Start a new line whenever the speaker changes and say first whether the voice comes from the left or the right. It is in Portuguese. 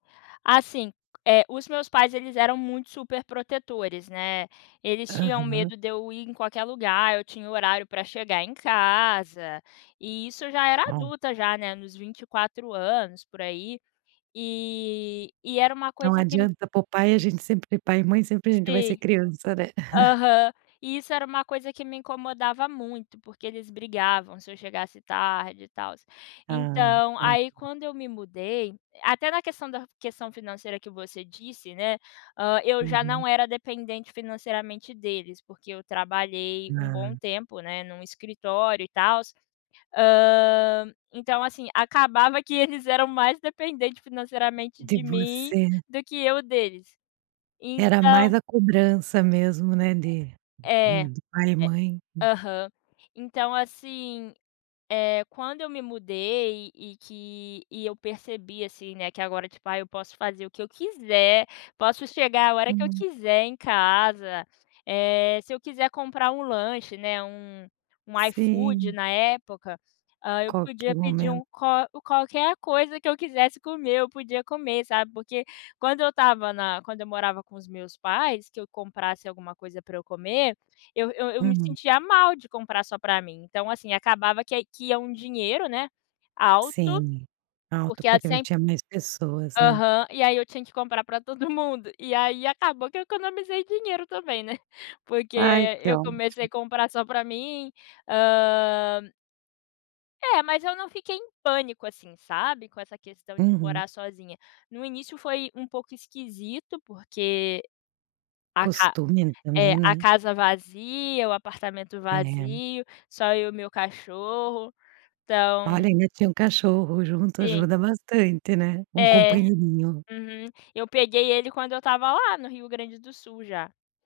left: Assim, eh, os meus pais, eles eram muito superprotetores, né. Eles tinham
right: Aham.
left: medo de eu ir em qualquer lugar, eu tinha horário pra chegar em casa, e isso eu já era
right: Au.
left: adulta já, né, nos 24 anos, por aí. E e era uma
right: Não
left: coisa que me
right: adianta, para o pai a gente sempre pai e mãe sempre a gente vai ser
left: Si
right: criança, né.
left: aham. E isso era uma coisa que me incomodava muito, porque eles brigavam se eu chegasse tarde e tal.
right: Ai
left: Então aí
right: [unintelligible]
left: quando eu me mudei até na questão da questão financeira que você disse, né, hã, eu já
right: Uhum.
left: não era dependente financeiramente deles, porque eu trabalhei um bom
right: Ah.
left: tempo, né, num escritório e tal. Hã, então assim, acabava que eles eram mais dependentes financeiramente
right: De
left: de mim
right: você
left: do que eu deles.
right: Era mais
left: Então
right: a cobrança mesmo, né,
left: É
right: de
left: é, é.
right: hum, de pai e mãe. Hum.
left: Aham. Então assim, eh, quando eu me mudei e que e eu percebi, assim, né, que agora, tipo, "ai, eu posso fazer o que eu quiser, posso chegar a hora que eu
right: Uhum.
left: quiser em casa". Eh, se eu quiser comprar um lanche, né, um um iFood
right: Sim.
left: na época, hã, eu podia
right: Qualquer
left: pedir
right: momento.
left: um qual qualquer coisa que eu quisesse comer, eu podia comer, sabe? Porque quando eu estava na quando eu morava com os meus pais, que eu comprasse alguma coisa pra eu comer, eu eu eu me
right: Hum.
left: sentia mal de comprar só pra mim. Então, assim, acabava que que ia um dinheiro, né, alto,
right: Sim, alto,
left: porque a
right: porque m
left: sem
right: tinha mais pessoas, né.
left: Aham, e aí eu tinha que comprar para todo mundo. E aí acabou que eu economizei dinheiro também, né. Porque
right: Ai que
left: eu comecei
right: ótimo.
left: a comprar só pra mim. Hã É, mas eu não fiquei em pânico, assim, sabe? Com essa questão de
right: Uhum.
left: morar sozinha. No início foi um pouco esquisito, porque a ca
right: Costume n
left: eh,
right: também,
left: a
right: né?
left: casa vazia, o apartamento
right: É.
left: vazio, só eu e meu cachorro.
right: Olha,
left: Então
right: ainda tinha um cachorro junto.
left: Sim.
right: Ajuda bastante, né, um
left: É,
right: companheirinho.
left: uhum. Eu peguei ele quando eu estava lá no Rio Grande do Sul já.